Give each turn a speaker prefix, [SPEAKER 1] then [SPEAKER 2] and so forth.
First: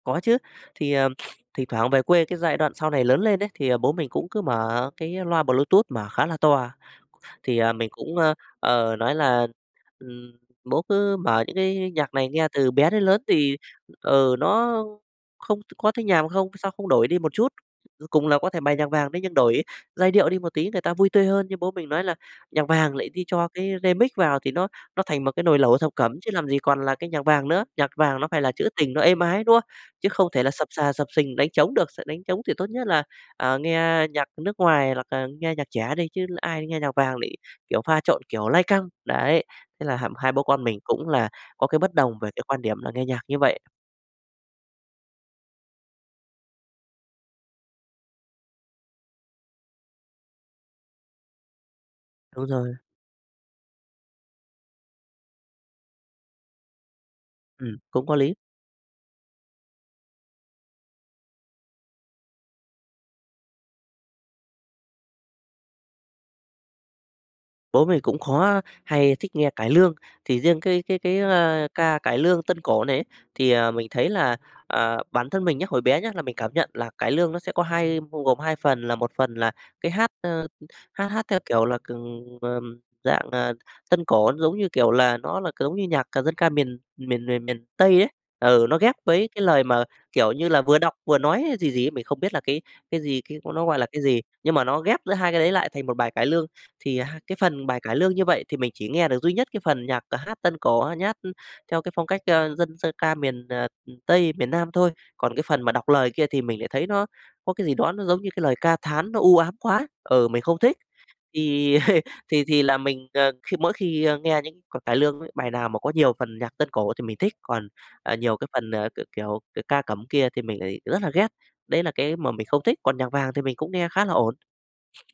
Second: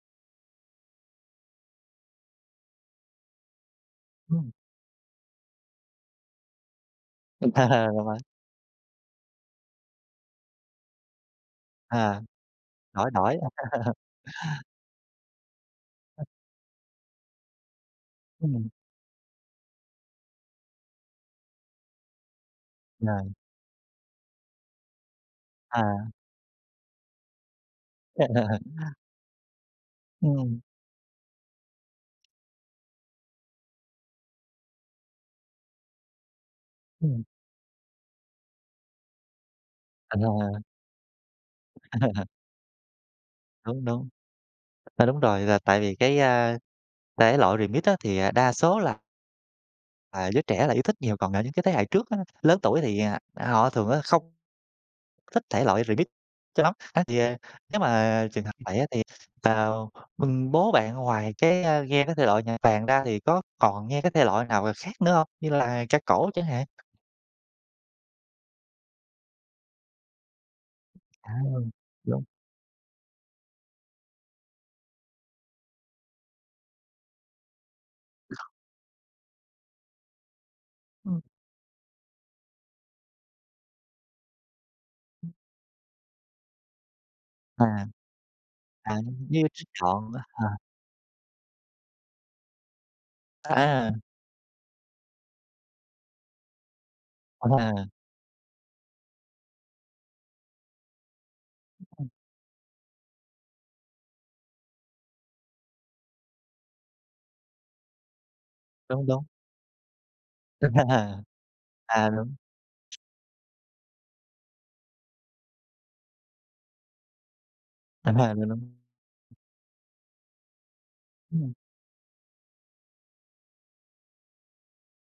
[SPEAKER 1] Có chứ, thì, ờ, thỉnh thoảng về quê cái giai đoạn sau này lớn lên ấy, thì, ờ, bố mình cũng cứ
[SPEAKER 2] Ừm.
[SPEAKER 1] mở cái, ơ, loa Bluetooth mà khá là to. Thì, à, mình cũng,
[SPEAKER 2] [unintelligible]
[SPEAKER 1] ơ, ờ, nói là, ừm, "Bố cứ mở những cái nhạc
[SPEAKER 2] À,
[SPEAKER 1] này nghe từ bé đến
[SPEAKER 2] đổi,
[SPEAKER 1] lớn
[SPEAKER 2] đổi.
[SPEAKER 1] thì, ừ, nó không có thấy nhàm không, sao không đổi đi một chút, ờ, cùng là có thể
[SPEAKER 2] Ừm.
[SPEAKER 1] bài nhạc vàng đấy, nhưng đổi giai điệu đi một tí người ta vui tươi hơn." Nhưng bố mình nói là "Nhạc vàng lại đi
[SPEAKER 2] Rồi.
[SPEAKER 1] cho cái Remix vào thì nó nó thành một cái nồi lẩu thập cẩm
[SPEAKER 2] À.
[SPEAKER 1] chứ làm gì còn là cái nhạc vàng nữa, nhạc vàng nó phải là trữ tình nó êm ái, đúng không? Chứ không thể là
[SPEAKER 2] Ừm.
[SPEAKER 1] xập xà xập xình đánh trống được, s đánh trống thì tốt nhất là, à, nghe nhạc nước ngoài hoặc là nghe nhạc trẻ đi chứ ai nghe nhạc vàng
[SPEAKER 2] Ừm.
[SPEAKER 1] lại, kiểu, pha trộn, kiểu, lai căng." Đấy, thế là h hai bố
[SPEAKER 2] À.
[SPEAKER 1] con mình cũng là có cái bất đồng về cái quan điểm là nghe nhạc như vậy.
[SPEAKER 2] Đúng, đúng. A, đúng rồi, là tại vì cái, a, thể loại Remix á, thì, à, đa số là à, giới trẻ là yêu thích nhiều, còn ở những cái thế hệ trước á,
[SPEAKER 1] Đúng
[SPEAKER 2] lớn
[SPEAKER 1] rồi.
[SPEAKER 2] tuổi thì, à, họ thường á, không thích thể loại Remix cho lắm. Á, thì, ờ,
[SPEAKER 1] Ừm,
[SPEAKER 2] nếu
[SPEAKER 1] cũng có
[SPEAKER 2] mà
[SPEAKER 1] lý.
[SPEAKER 2] trường hợp vậy á, thì, ờm, ừm, bố bạn ngoài cái, a, nghe cái thể loại nhạc vàng ra thì có còn nghe cái thể loại nào khác nữa hông, như là ca cổ chẳng hạn?
[SPEAKER 1] Bố mình cũng khó hay thích nghe cải lương, thì riêng cái cái cái,
[SPEAKER 2] À,
[SPEAKER 1] ơ,
[SPEAKER 2] ừm,
[SPEAKER 1] ca cải
[SPEAKER 2] đúng.
[SPEAKER 1] lương tân cổ này ấy, thì, ờ, mình thấy là, ờ, bản thân mình nhá, hồi bé nhá, là mình cảm nhận là cải lương nó sẽ có hai bao gồm 2 phần, là 1 phần là cái hát, ơ, hát
[SPEAKER 2] Ừm.
[SPEAKER 1] hát theo kiểu là c ờm, dạng, à, tân cổ giống như, kiểu là,
[SPEAKER 2] [unintelligible]
[SPEAKER 1] nó là c giống như nhạc c dân ca miền miền miền miền
[SPEAKER 2] À.
[SPEAKER 1] Tây ấy, ừ, nó
[SPEAKER 2] À,
[SPEAKER 1] ghép với cái
[SPEAKER 2] nghe
[SPEAKER 1] lời
[SPEAKER 2] trích
[SPEAKER 1] mà
[SPEAKER 2] đoạn á
[SPEAKER 1] kiểu như
[SPEAKER 2] hà?
[SPEAKER 1] là vừa đọc vừa nói gì gì ấy, mình không biết là cái cái gì, cái nó gọi là
[SPEAKER 2] A!
[SPEAKER 1] cái gì, nhưng mà nó ghép giữa hai cái đấy lại thành một bài cải lương. Thì, à, hai cái phần bài
[SPEAKER 2] À!
[SPEAKER 1] cải lương như vậy thì mình chỉ nghe được duy nhất cái phần nhạc, ờ, hát tân cổ, ờ, nhát, ưm, theo cái phong
[SPEAKER 2] [unintelligible]
[SPEAKER 1] cách, ơ, dân dân ca miền, ờ, Tây, miền Nam thôi. Còn cái phần mà đọc lời kia thì mình lại thấy nó có cái gì đó nó giống như cái lời ca
[SPEAKER 2] Đúng,
[SPEAKER 1] thán nó
[SPEAKER 2] đúng.
[SPEAKER 1] u ám quá, ừ, mình không thích. Thì
[SPEAKER 2] À, đúng.
[SPEAKER 1] thì thì là mình, à, khi mỗi khi, ơ, nghe những c cải lương ấy, bài nào mà có nhiều phần nhạc tân cổ thì mình thích, còn,
[SPEAKER 2] À,
[SPEAKER 1] à, nhiều cái
[SPEAKER 2] đúng đúng.
[SPEAKER 1] phần, à, c kiểu, c ca cẩm kia thì mình lại rất là ghét,
[SPEAKER 2] Ừm.
[SPEAKER 1] đấy là cái mà mình không thích, còn nhạc vàng thì mình cũng nghe khá là ổn.